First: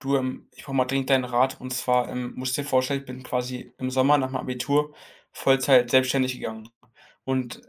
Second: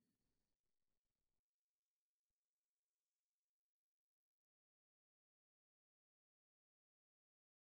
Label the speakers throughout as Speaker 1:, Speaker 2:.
Speaker 1: Du, ich brauche mal dringend deinen Rat. Und zwar musst dir vorstellen, ich bin quasi im Sommer nach meinem Abitur Vollzeit selbstständig gegangen. Und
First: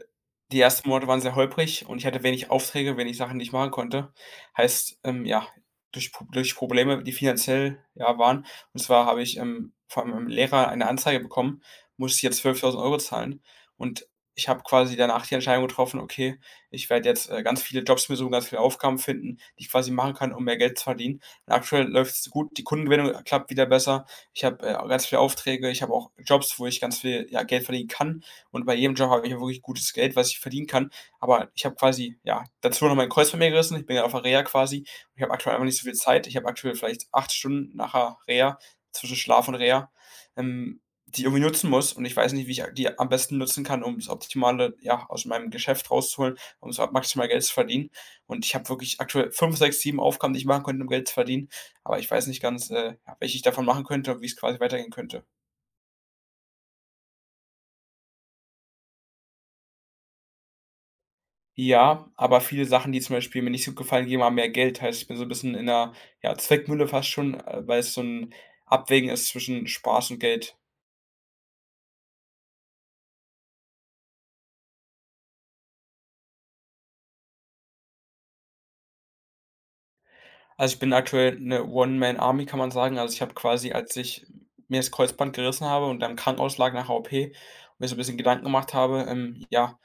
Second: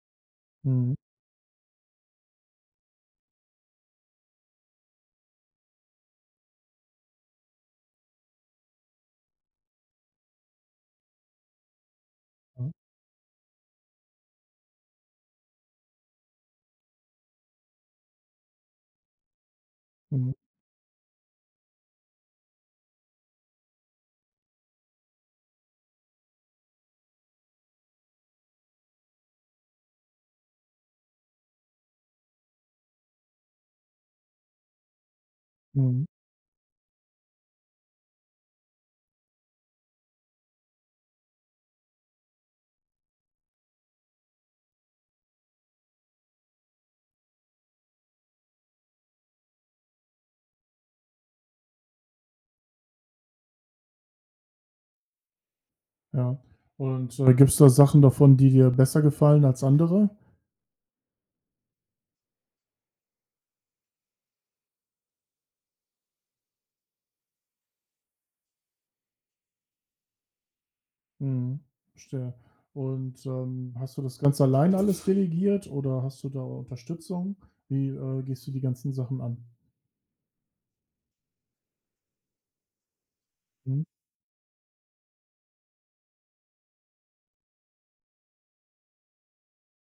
Speaker 1: die ersten
Speaker 2: Mhm.
Speaker 1: Monate waren sehr holprig und ich hatte wenig Aufträge, wenig Sachen, die ich machen konnte. Heißt, ja, durch Probleme, die finanziell ja, waren. Und zwar habe ich von meinem Lehrer eine Anzeige bekommen, musste ich jetzt
Speaker 2: Ja.
Speaker 1: 12.000 € zahlen. Und ich habe quasi danach die Entscheidung getroffen, okay, ich werde jetzt ganz viele Jobs mir suchen, ganz viele Aufgaben finden, die ich quasi machen kann,
Speaker 2: Mhm.
Speaker 1: um mehr Geld zu verdienen, und aktuell läuft es gut, die Kundengewinnung klappt wieder besser. Ich habe, ganz viele Aufträge, ich habe auch Jobs, wo ich ganz viel, ja, Geld verdienen kann, und bei jedem Job habe ich ja wirklich gutes Geld, was ich verdienen kann, aber ich habe quasi, ja, dazu noch mein Kreuz bei mir gerissen. Ich bin ja auf der Reha quasi, und ich habe aktuell einfach nicht so viel
Speaker 2: Mhm.
Speaker 1: Zeit. Ich habe aktuell vielleicht 8 Stunden nachher Reha, zwischen Schlaf und Reha, ähm, die ich irgendwie nutzen muss, und ich weiß nicht, wie ich die am besten nutzen kann, um das Optimale, ja, aus meinem Geschäft rauszuholen, um so maximal Geld zu verdienen. Und ich habe wirklich aktuell 5 6 7 Aufgaben, die ich machen könnte, um Geld zu verdienen. Aber ich weiß nicht ganz, ja, welche ich davon machen könnte und wie es quasi weitergehen könnte.
Speaker 2: Ja. Und, gibt es da Sachen davon, die dir besser gefallen als andere?
Speaker 1: Ja, aber viele Sachen, die zum Beispiel mir nicht so gefallen, geben mir mehr Geld. Heißt, ich bin so ein bisschen in 'ner, ja, Zwickmühle fast schon, weil es so ein Abwägen ist zwischen Spaß und Geld.
Speaker 2: Mhm. Verstehe. Und, hast du das ganz allein alles delegiert oder hast du da Unterstützung? Wie, gehst du die ganzen Sachen an?
Speaker 1: Also, ich bin aktuell eine One-Man-Army, kann man sagen. Also, ich habe quasi,
Speaker 2: Mhm.
Speaker 1: als ich mir das Kreuzband gerissen habe und dann im Krankenhaus lag nach 'ner OP und mir so ein bisschen Gedanken gemacht habe, ja,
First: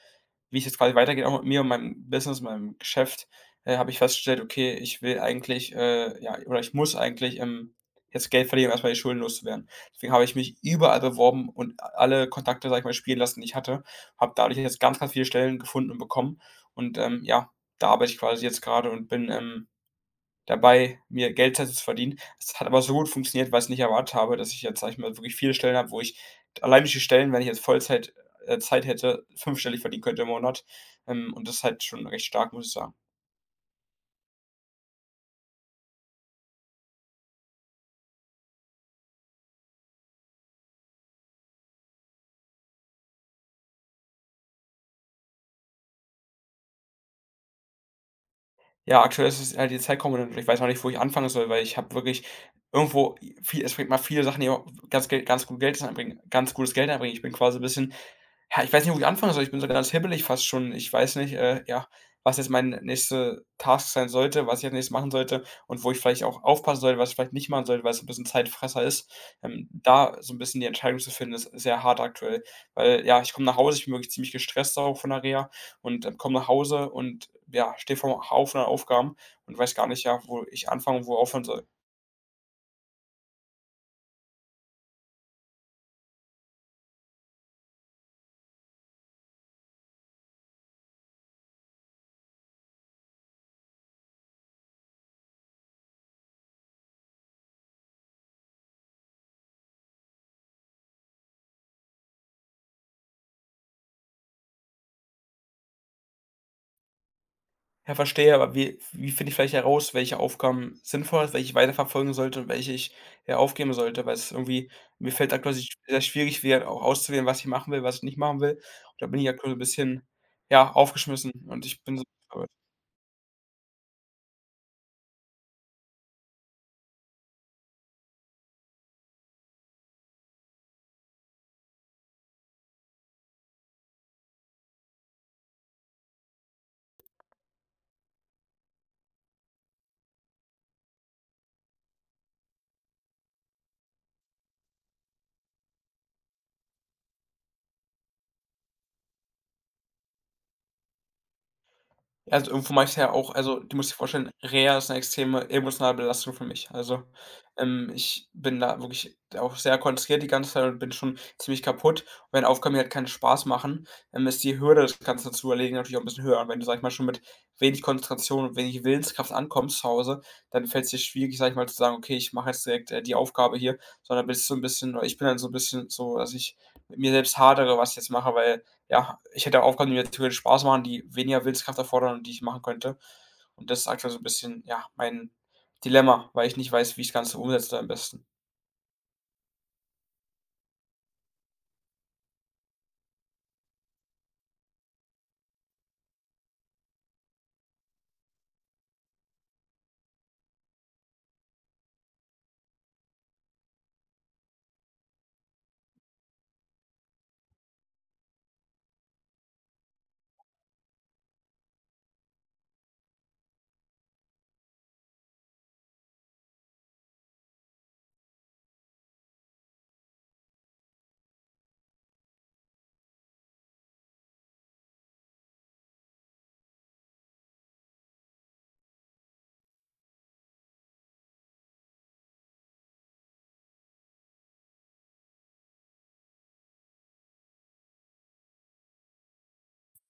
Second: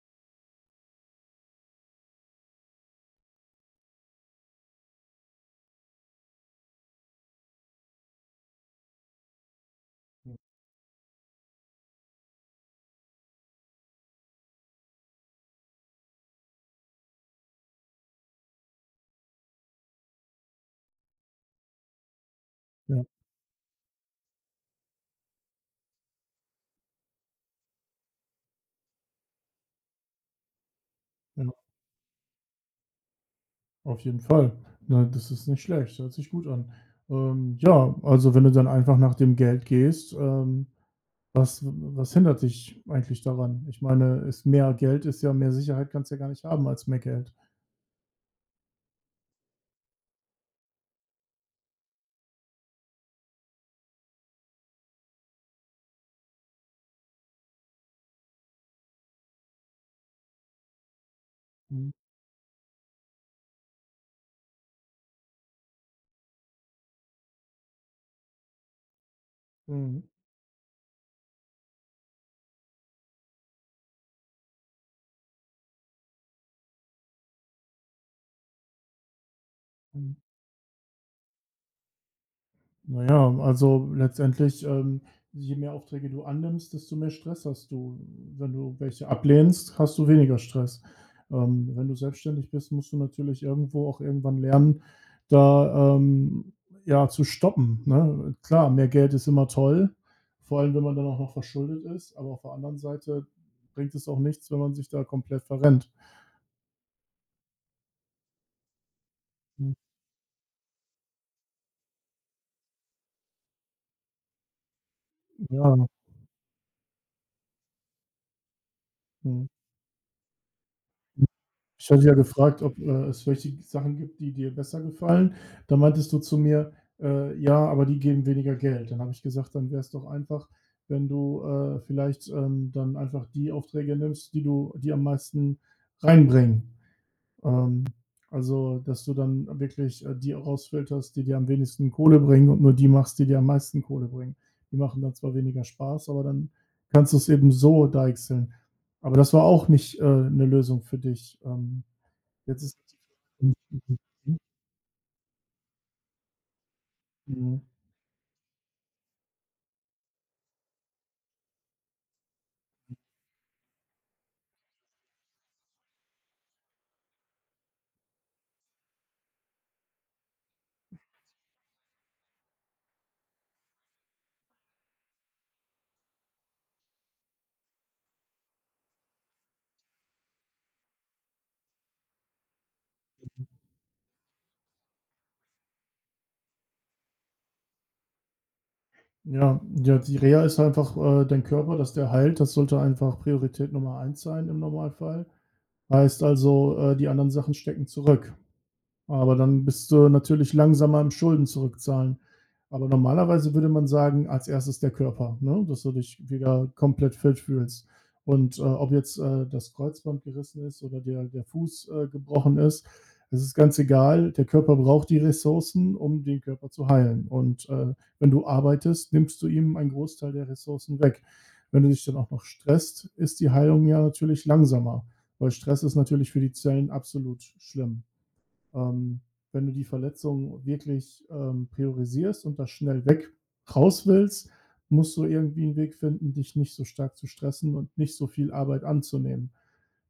Speaker 1: wie es jetzt quasi weitergeht, auch mit mir und meinem Business, meinem Geschäft, habe ich festgestellt, okay, ich will eigentlich, ja, oder ich muss eigentlich jetzt Geld verdienen, um erstmal die Schulden loszuwerden. Deswegen habe ich mich überall beworben und alle Kontakte, sag ich mal, spielen lassen, die ich hatte. Habe dadurch jetzt ganz, ganz viele Stellen gefunden und bekommen. Und ja, da arbeite ich quasi jetzt gerade und bin dabei, mir Geld z zu verdienen. Es hat aber so
Speaker 2: Ja,
Speaker 1: gut funktioniert, weil's nicht erwartet habe, dass ich jetzt, sage ich mal, wirklich viele Stellen habe, wo ich allein durch die Stellen, wenn ich jetzt Vollzeit Zeit hätte, fünfstellig verdienen könnte im Monat. Und
Speaker 2: ja,
Speaker 1: das ist halt schon recht stark, muss ich sagen.
Speaker 2: auf jeden Fall. Ne, das ist nicht schlecht, hört sich gut an. Ja, also, wenn du dann einfach nach dem Geld gehst, was hindert dich eigentlich daran? Ich meine, ist mehr Geld ist ja mehr Sicherheit kannst ja gar nicht haben als mehr Geld.
Speaker 1: Ja, aktuell ist es halt die Zeitkomponente, und ich weiß noch nicht, wo ich anfangen soll, weil ich habe wirklich irgendwo viel, es bringt mal viele Sachen, die auch ganz gutes Geld einbringen. Ich bin quasi ein bisschen, ja, ich weiß nicht, wo ich anfangen soll. Ich bin so ganz hibbelig fast schon. Ich weiß nicht, ja,
Speaker 2: Mhm,
Speaker 1: was jetzt meine nächste Task sein sollte, was ich als Nächstes machen sollte und wo ich vielleicht auch aufpassen sollte, was ich vielleicht nicht machen sollte, weil es ein bisschen Zeitfresser ist.
Speaker 2: mhm,
Speaker 1: Da so ein bisschen die Entscheidung zu finden, ist sehr hart aktuell, weil, ja, ich komme nach Hause, ich bin wirklich ziemlich gestresst auch von der Reha und, komme nach Hause und, ja, stehe vor 'm Haufen an Aufgaben und weiß gar nicht,
Speaker 2: mhm.
Speaker 1: ja, wo ich anfangen und wo aufhören soll.
Speaker 2: Na ja, also letztendlich, je mehr Aufträge du annimmst, desto mehr Stress hast du. Wenn du welche ablehnst, hast du weniger Stress. Wenn du selbstständig bist, musst du natürlich irgendwo auch irgendwann lernen, da, ja, zu stoppen, ne? Klar, mehr Geld ist immer toll, vor allem, wenn man dann auch noch verschuldet ist, aber auf der anderen Seite bringt es auch nichts, wenn man sich da komplett verrennt.
Speaker 1: Ja, verstehe, aber wie finde ich vielleicht
Speaker 2: Mhm,
Speaker 1: heraus, welche Aufgaben sinnvoll sind, welche ich weiterverfolgen sollte und welche ich, ja, aufgeben sollte? Weil es irgendwie, mir fällt aktuell sich
Speaker 2: ja,
Speaker 1: sehr schwierig, wäre auch auszuwählen, was ich machen will, was ich nicht machen will. Und da bin ich
Speaker 2: mhm.
Speaker 1: aktuell so ein bisschen, ja, aufgeschmissen, und ich
Speaker 2: Ich
Speaker 1: bin so,
Speaker 2: hatte ja gefragt, ob es welche Sachen gibt, die dir besser gefallen. Da meintest du zu mir: Ja, aber die geben weniger Geld.“ Dann habe ich gesagt: „Dann wär's doch einfach, wenn du, vielleicht, dann einfach die Aufträge nimmst, die am meisten reinbringen.“ Ähm, also, dass du dann wirklich, die rausfilterst, die dir am wenigsten Kohle bringen und nur die machst, die dir am meisten Kohle bringen. Die machen dann zwar weniger Spaß, aber dann kannst du es eben so deichseln. Aber das war auch nicht, 'ne Lösung für dich,
Speaker 1: also,
Speaker 2: Jetzt
Speaker 1: irgendwo
Speaker 2: ist
Speaker 1: mache ich's ja auch, also, du musst dir vorstellen, Reha ist 'ne extreme emotionale Belastung für mich. Also,
Speaker 2: Mhm.
Speaker 1: ich bin da wirklich auch sehr konzentriert die ganze Zeit und bin schon ziemlich kaputt. Und wenn Aufgaben mir halt keinen Spaß machen, ist die Hürde, das Ganze zu erledigen, natürlich auch 'n bisschen höher. Und wenn du, sage ich mal, schon mit wenig Konzentration und wenig Willenskraft ankommst zu Hause, dann fällt's dir schwierig, sage ich mal, zu sagen: „Okay, ich mache jetzt direkt, die Aufgabe hier“, sondern bist so 'n bisschen, oder ich bin dann so 'n bisschen so, dass ich mit mir selbst hadere, was ich jetzt mache, weil ja, ich hätte Aufgaben, die mir theoretisch Spaß machen, die weniger Willenskraft erfordern und die ich machen könnte. Und das ist aktuell so ein bisschen, ja, mein Dilemma, weil ich nicht weiß, wie ich das Ganze umsetze am besten.
Speaker 2: Ja, ja, die Reha ist einfach, dein Körper, dass der heilt. Das sollte einfach Priorität Nummer eins sein im Normalfall. Heißt also, die anderen Sachen stecken zurück. Aber dann bist du natürlich langsamer im Schulden zurückzahlen. Aber normalerweise würde man sagen, als erstes der Körper, ne, dass du dich wieder komplett fit fühlst. Und, ob jetzt, das Kreuzband gerissen ist oder der Fuß, gebrochen ist, es ist ganz egal. Der Körper braucht die Ressourcen, um den Körper zu heilen. Und, wenn du arbeitest, nimmst du ihm einen Großteil der Ressourcen weg. Wenn du dich dann auch noch stresst, ist die Heilung ja natürlich langsamer, weil Stress ist natürlich für die Zellen absolut schlimm. Ähm, wenn du die Verletzung wirklich, priorisierst und das schnell weg raus willst, musst du irgendwie einen Weg finden, dich nicht so stark zu stressen und nicht so viel Arbeit anzunehmen.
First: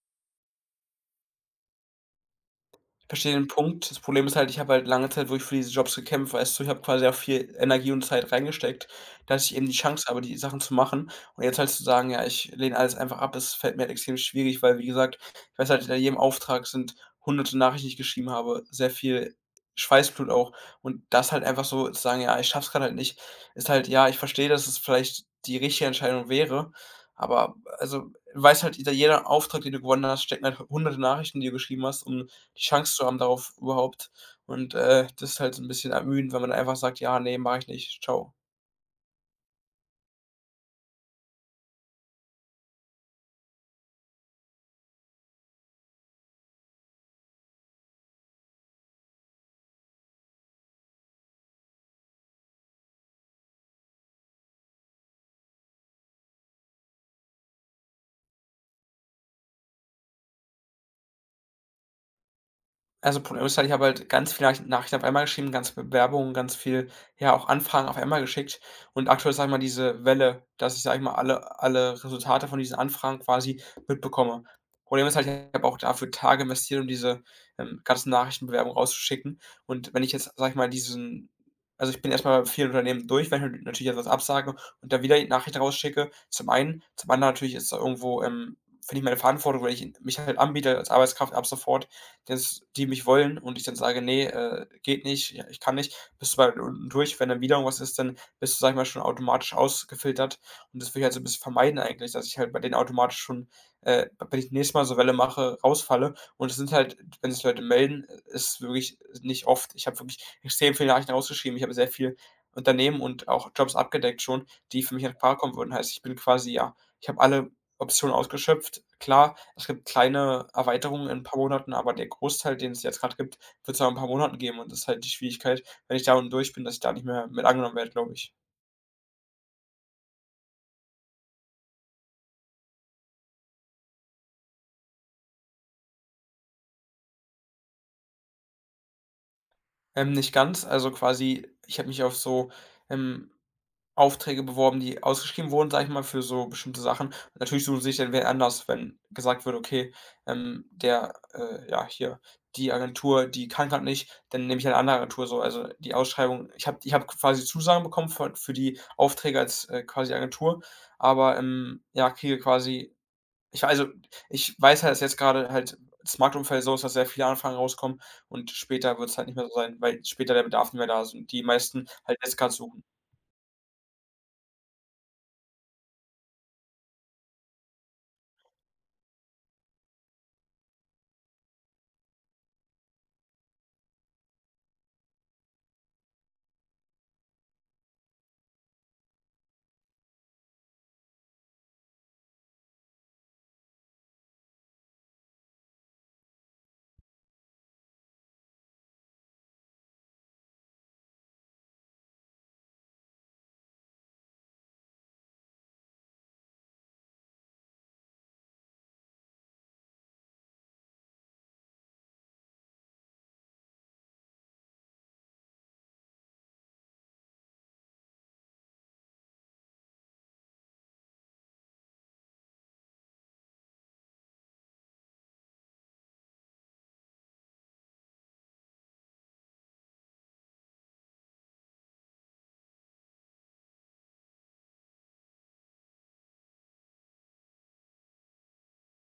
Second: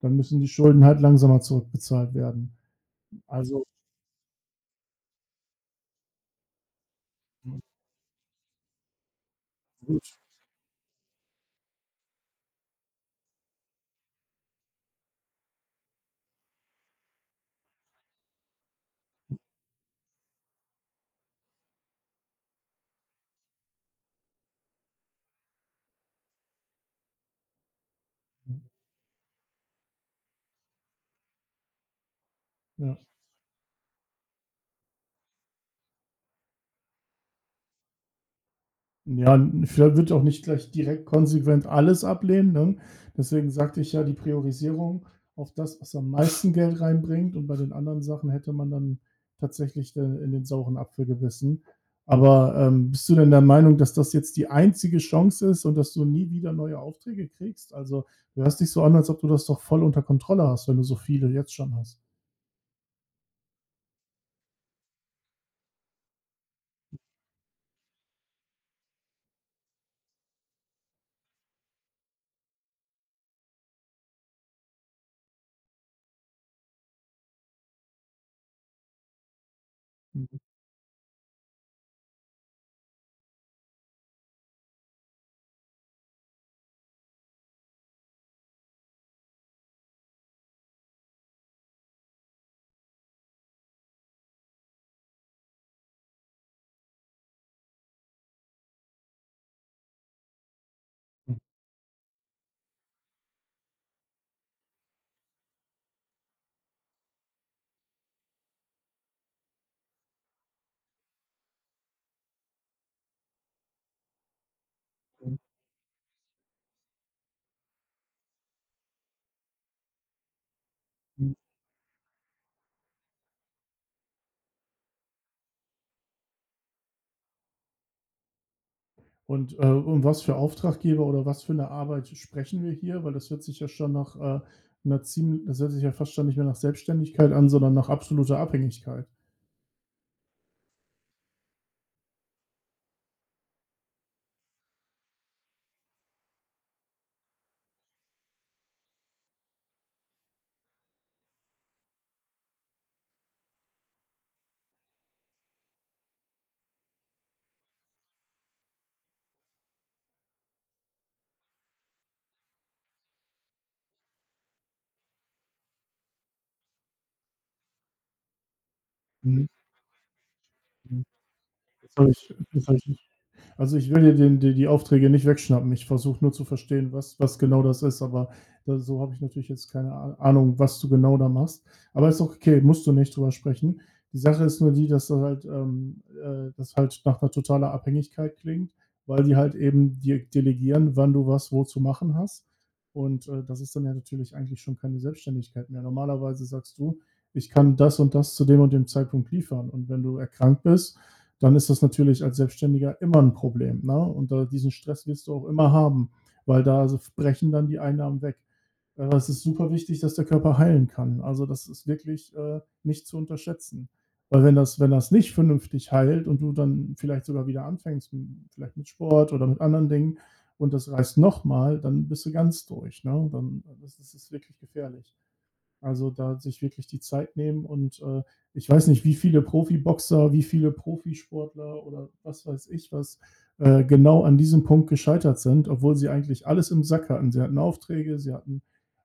Speaker 2: Dann müssen die Schulden halt langsamer zurückbezahlt werden.
Speaker 1: Ich verstehe den
Speaker 2: Also,
Speaker 1: Punkt. Das Problem ist halt, ich habe halt lange Zeit, wo ich für diese Jobs gekämpft, weißt du? Ich habe quasi auch viel
Speaker 2: hm,
Speaker 1: Energie und Zeit reingesteckt, dass ich eben die
Speaker 2: gut,
Speaker 1: Chance habe, die Sachen zu machen. Und jetzt halt zu sagen: „Ja, ich lehne alles einfach ab“, es fällt mir halt extrem schwierig, weil, wie gesagt, ich weiß halt, hinter jedem Auftrag sind hunderte Nachrichten, die ich geschrieben habe, sehr viel Schweißblut auch. Und das halt einfach so zu sagen: „Ja, ich schaffe es grad halt nicht“, ist halt, ja, ich verstehe, dass es vielleicht die richtige Entscheidung wäre, aber also,
Speaker 2: hm,
Speaker 1: weiß halt, hinter jeder Auftrag, den du gewonnen hast, stecken halt hunderte Nachrichten, die du geschrieben hast, um die Chance
Speaker 2: ja.
Speaker 1: zu haben darauf überhaupt. Und, das ist halt so ein bisschen ermüdend, wenn man einfach sagt: „Ja, nee, mache ich nicht. Ciao.“
Speaker 2: Ja, vielleicht wird auch nicht gleich direkt konsequent alles ablehnen, ne? Deswegen sagte ich ja, die Priorisierung auf das, was am meisten Geld reinbringt und bei den anderen Sachen hätte man dann tatsächlich dann in den sauren Apfel gebissen. Aber, bist du denn der Meinung, dass das jetzt die einzige Chance ist und dass du nie wieder neue Aufträge kriegst? Also, du hörst dich so an, als ob du das doch voll unter Kontrolle hast, wenn du so viele jetzt schon hast.
Speaker 1: Also, Problem ist halt, ich habe halt ganz viele Nachrichten auf einmal geschrieben, ganz viele Bewerbungen, ganz viel, ja, auch Anfragen auf einmal geschickt. Und aktuell, sage ich mal, diese Welle, dass ich, sage ich mal, alle Resultate von diesen Anfragen quasi mitbekomme. Problem ist halt, ich habe auch dafür Tage investiert, um diese, ganzen Nachrichtenbewerbungen rauszuschicken. Und wenn ich jetzt,
Speaker 2: Mhm,
Speaker 1: sage ich mal, diesen, also, ich bin erst mal bei vielen Unternehmen durch, wenn ich natürlich etwas absage und dann wieder die Nachricht rausschicke, zum einen. Zum anderen natürlich ist da irgendwo, finde ich meine Verantwortung, weil ich mich halt anbiete als Arbeitskraft ab sofort, dass die mich wollen und ich dann sage: „Nee, geht nicht, ja, ich kann nicht.“ Bist du bei unten durch. Wenn dann wieder irgendwas ist, dann bist du, sag ich mal, schon automatisch ausgefiltert, und das will ich halt so ein
Speaker 2: mhm,
Speaker 1: bisschen vermeiden eigentlich, dass ich halt bei denen automatisch schon, wenn ich nächstes Mal so Welle mache, rausfalle, und es sind halt, wenn sich Leute melden, ist wirklich nicht oft. Ich habe wirklich extrem viele Nachrichten rausgeschrieben. Ich habe sehr viel Unternehmen und auch Jobs abgedeckt schon, die für mich in
Speaker 2: mhm,
Speaker 1: Frage kommen würden. Heißt, ich bin quasi, ja, ich habe alle Optionen ausgeschöpft. Klar, es gibt kleine Erweiterungen in ein
Speaker 2: mhm.
Speaker 1: paar Monaten, aber der Großteil, den es jetzt gerade gibt, wird's auch in ein paar Monaten geben, und das ist halt die Schwierigkeit, wenn ich da unten durch bin, dass ich da nicht mehr mit angenommen werde, glaube ich.
Speaker 2: Und, um was für Auftraggeber oder was für 'ne Arbeit sprechen wir hier? Weil das hört sich ja schon nach, 'ner zieml das hört sich ja fast schon nicht mehr nach Selbstständigkeit an, sondern nach absoluter Abhängigkeit.
Speaker 1: Nicht ganz, also quasi ich habe mich auf so, ähm Aufträge beworben, die ausgeschrieben wurden, sage ich mal, für so bestimmte Sachen. Natürlich suchen sie sich dann wen anders, wenn gesagt wird: „Okay, der ja, hier, die Agentur, die kann gerade nicht, dann nehme ich eine andere Agentur“, so. Also, die Ausschreibung, ich habe quasi Zusagen bekommen von für die Aufträge als, quasi Agentur, aber, ja, kriege quasi ich, also, ich weiß halt, dass jetzt gerade halt das Marktumfeld so ist, dass sehr viele Anfragen rauskommen, und später wird es halt nicht
Speaker 2: Mhm,
Speaker 1: mehr so sein, weil später der Bedarf nicht mehr da
Speaker 2: mhm.
Speaker 1: ist und die meisten
Speaker 2: Jetzt habe
Speaker 1: halt
Speaker 2: ich
Speaker 1: jetzt gerade
Speaker 2: jetzt habe
Speaker 1: suchen.
Speaker 2: ich Also ich will dir die Aufträge nicht wegschnappen. Ich versuche nur zu verstehen, was genau das ist. Aber da, so habe ich natürlich jetzt keine Ahnung, was du genau da machst. Aber ist auch okay, musst du nicht drüber sprechen. Die Sache ist nur die, dass das halt nach einer totaler Abhängigkeit klingt, weil die halt eben dir delegieren, wann du was wo zu machen hast. Und das ist dann ja natürlich eigentlich schon keine Selbstständigkeit mehr. Normalerweise sagst du, ich kann das und das zu dem und dem Zeitpunkt liefern. Und wenn du erkrankt bist, dann ist das natürlich als Selbstständiger immer ein Problem. Ne? Und da, diesen Stress wirst du auch immer haben, weil da also brechen dann die Einnahmen weg. Aber es ist super wichtig, dass der Körper heilen kann. Also das ist wirklich nicht zu unterschätzen. Weil wenn das nicht vernünftig heilt und du dann vielleicht sogar wieder anfängst, vielleicht mit Sport oder mit anderen Dingen, und das reißt nochmal, dann bist du ganz durch. Ne? Das ist wirklich gefährlich. Also, da sich wirklich die Zeit nehmen und, ich weiß nicht, wie viele Profiboxer, wie viele Profisportler oder was weiß ich was, genau an diesem Punkt gescheitert sind, obwohl sie eigentlich alles im Sack hatten. Sie hatten Aufträge, sie hatten,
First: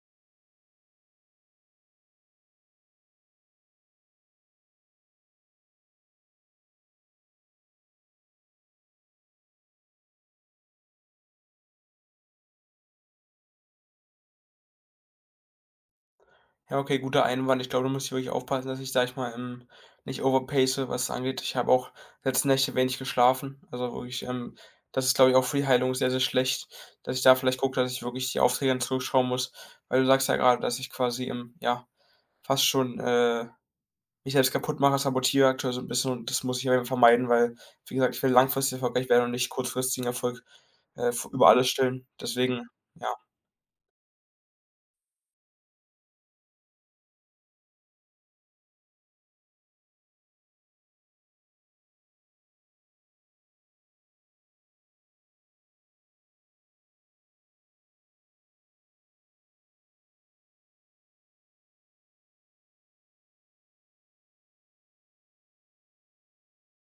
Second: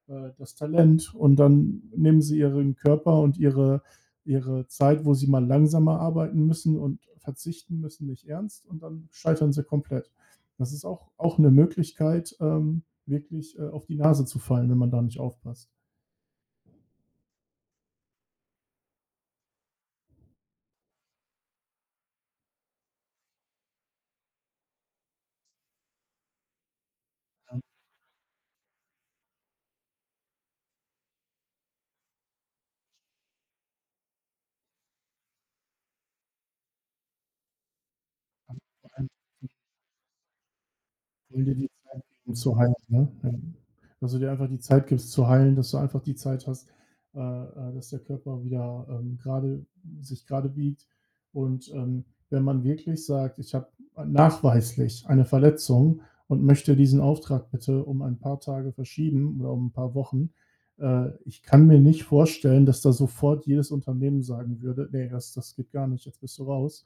Speaker 2: das Talent und dann nehmen sie ihren Körper und ihre Zeit, wo sie mal langsamer arbeiten müssen und verzichten müssen, nicht ernst und dann scheitern sie komplett. Das ist auch eine Möglichkeit, wirklich, auf die Nase zu fallen, wenn man da nicht aufpasst.
Speaker 1: Ja, okay, guter Einwand. Ich glaube, da muss ich wirklich aufpassen, dass ich, sage ich mal, nicht overpace, was das angeht. Ich habe auch letzte Nächte wenig geschlafen. Also wirklich, das ist, glaube ich, auch für die Heilung sehr, sehr schlecht, dass ich da vielleicht gucke, dass ich wirklich die Aufträge dann zurückschauen muss. Weil du sagst ja gerade, dass ich quasi, ja, fast schon mich selbst kaputt mache, sabotiere aktuell so ein bisschen, und das muss ich eben vermeiden, weil, wie gesagt, ich will langfristig erfolgreich werden und nicht kurzfristigen Erfolg
Speaker 2: Wollen
Speaker 1: über
Speaker 2: dir
Speaker 1: alles
Speaker 2: die Zeit
Speaker 1: stellen.
Speaker 2: geben zu
Speaker 1: Deswegen,
Speaker 2: heilen, ne?
Speaker 1: ja.
Speaker 2: Ja. Dass du dir einfach die Zeit gibst zu heilen, dass du einfach die Zeit hast, dass der Körper wieder, grade sich gerade biegt. Und, wenn man wirklich sagt: „Ich habe nachweislich eine Verletzung und möchte diesen Auftrag bitte um ein paar Tage verschieben oder um ein paar Wochen.“ Ich kann mir nicht vorstellen, dass da sofort jedes Unternehmen sagen würde: „Nee, das geht gar nicht, jetzt bist du raus.“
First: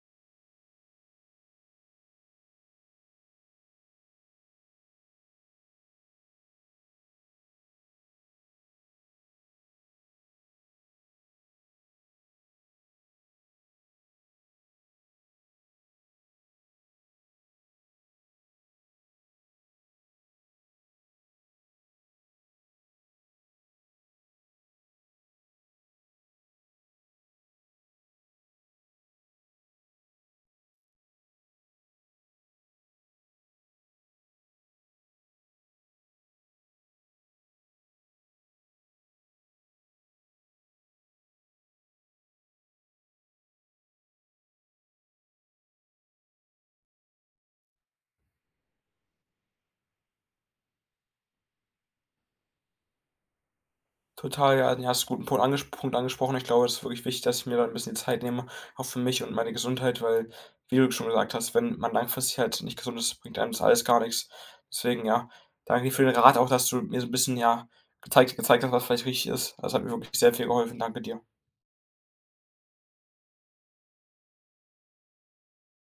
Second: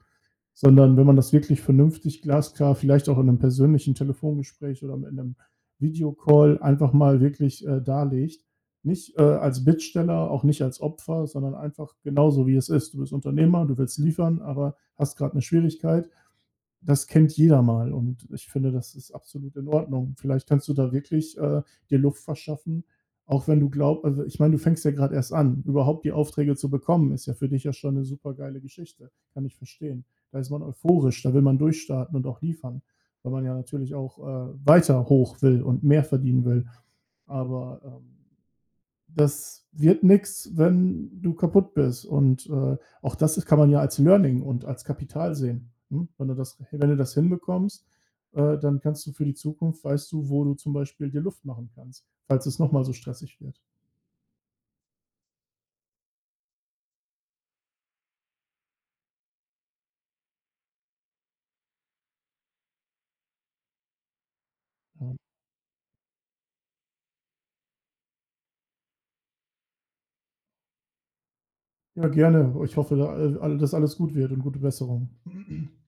Speaker 2: Sondern wenn man das wirklich vernünftig, glasklar, vielleicht auch in einem persönlichen Telefongespräch oder in einem Videocall einfach mal wirklich darlegt. Nicht als Bittsteller, auch nicht als Opfer, sondern einfach genauso wie es ist. Du bist Unternehmer, du willst liefern, aber hast gerade eine Schwierigkeit das kennt jeder mal und ich finde, das ist absolut in Ordnung. Vielleicht kannst du da wirklich, dir Luft verschaffen, auch wenn du glaubst, also, ich meine, du fängst ja gerade erst an. Überhaupt die Aufträge zu bekommen, ist ja für dich ja schon eine super geile Geschichte. Kann ich verstehen. Da ist man euphorisch, da will man durchstarten und auch liefern, weil man ja natürlich auch, weiter hoch will und mehr verdienen will. Aber, das wird nix, wenn du kaputt bist und, auch das ist kann man ja als Learning und als Kapital sehen, ne? Wenn du das hinbekommst, dann kannst du für die Zukunft weißt du, wo du zum Beispiel dir Luft machen kannst, falls es noch mal so stressig wird.
Speaker 1: Total, ja, du hast du guten Punkt angesprochen. Ich glaube, es ist wirklich wichtig, dass ich mir da ein bisschen die Zeit nehme, auch für mich und meine Gesundheit, weil, wie du schon gesagt hast, wenn man langfristig halt nicht gesund ist, bringt einem das alles gar nichts. Deswegen,
Speaker 2: Ja.
Speaker 1: ja, danke dir für den Rat auch, dass du mir so ein bisschen, ja, gezeigt hast, was vielleicht richtig ist. Das hat mir wirklich sehr viel geholfen. Danke dir.
Speaker 2: Ja, gerne. Ich hoffe, da, all dass alles gut wird und gute Besserung.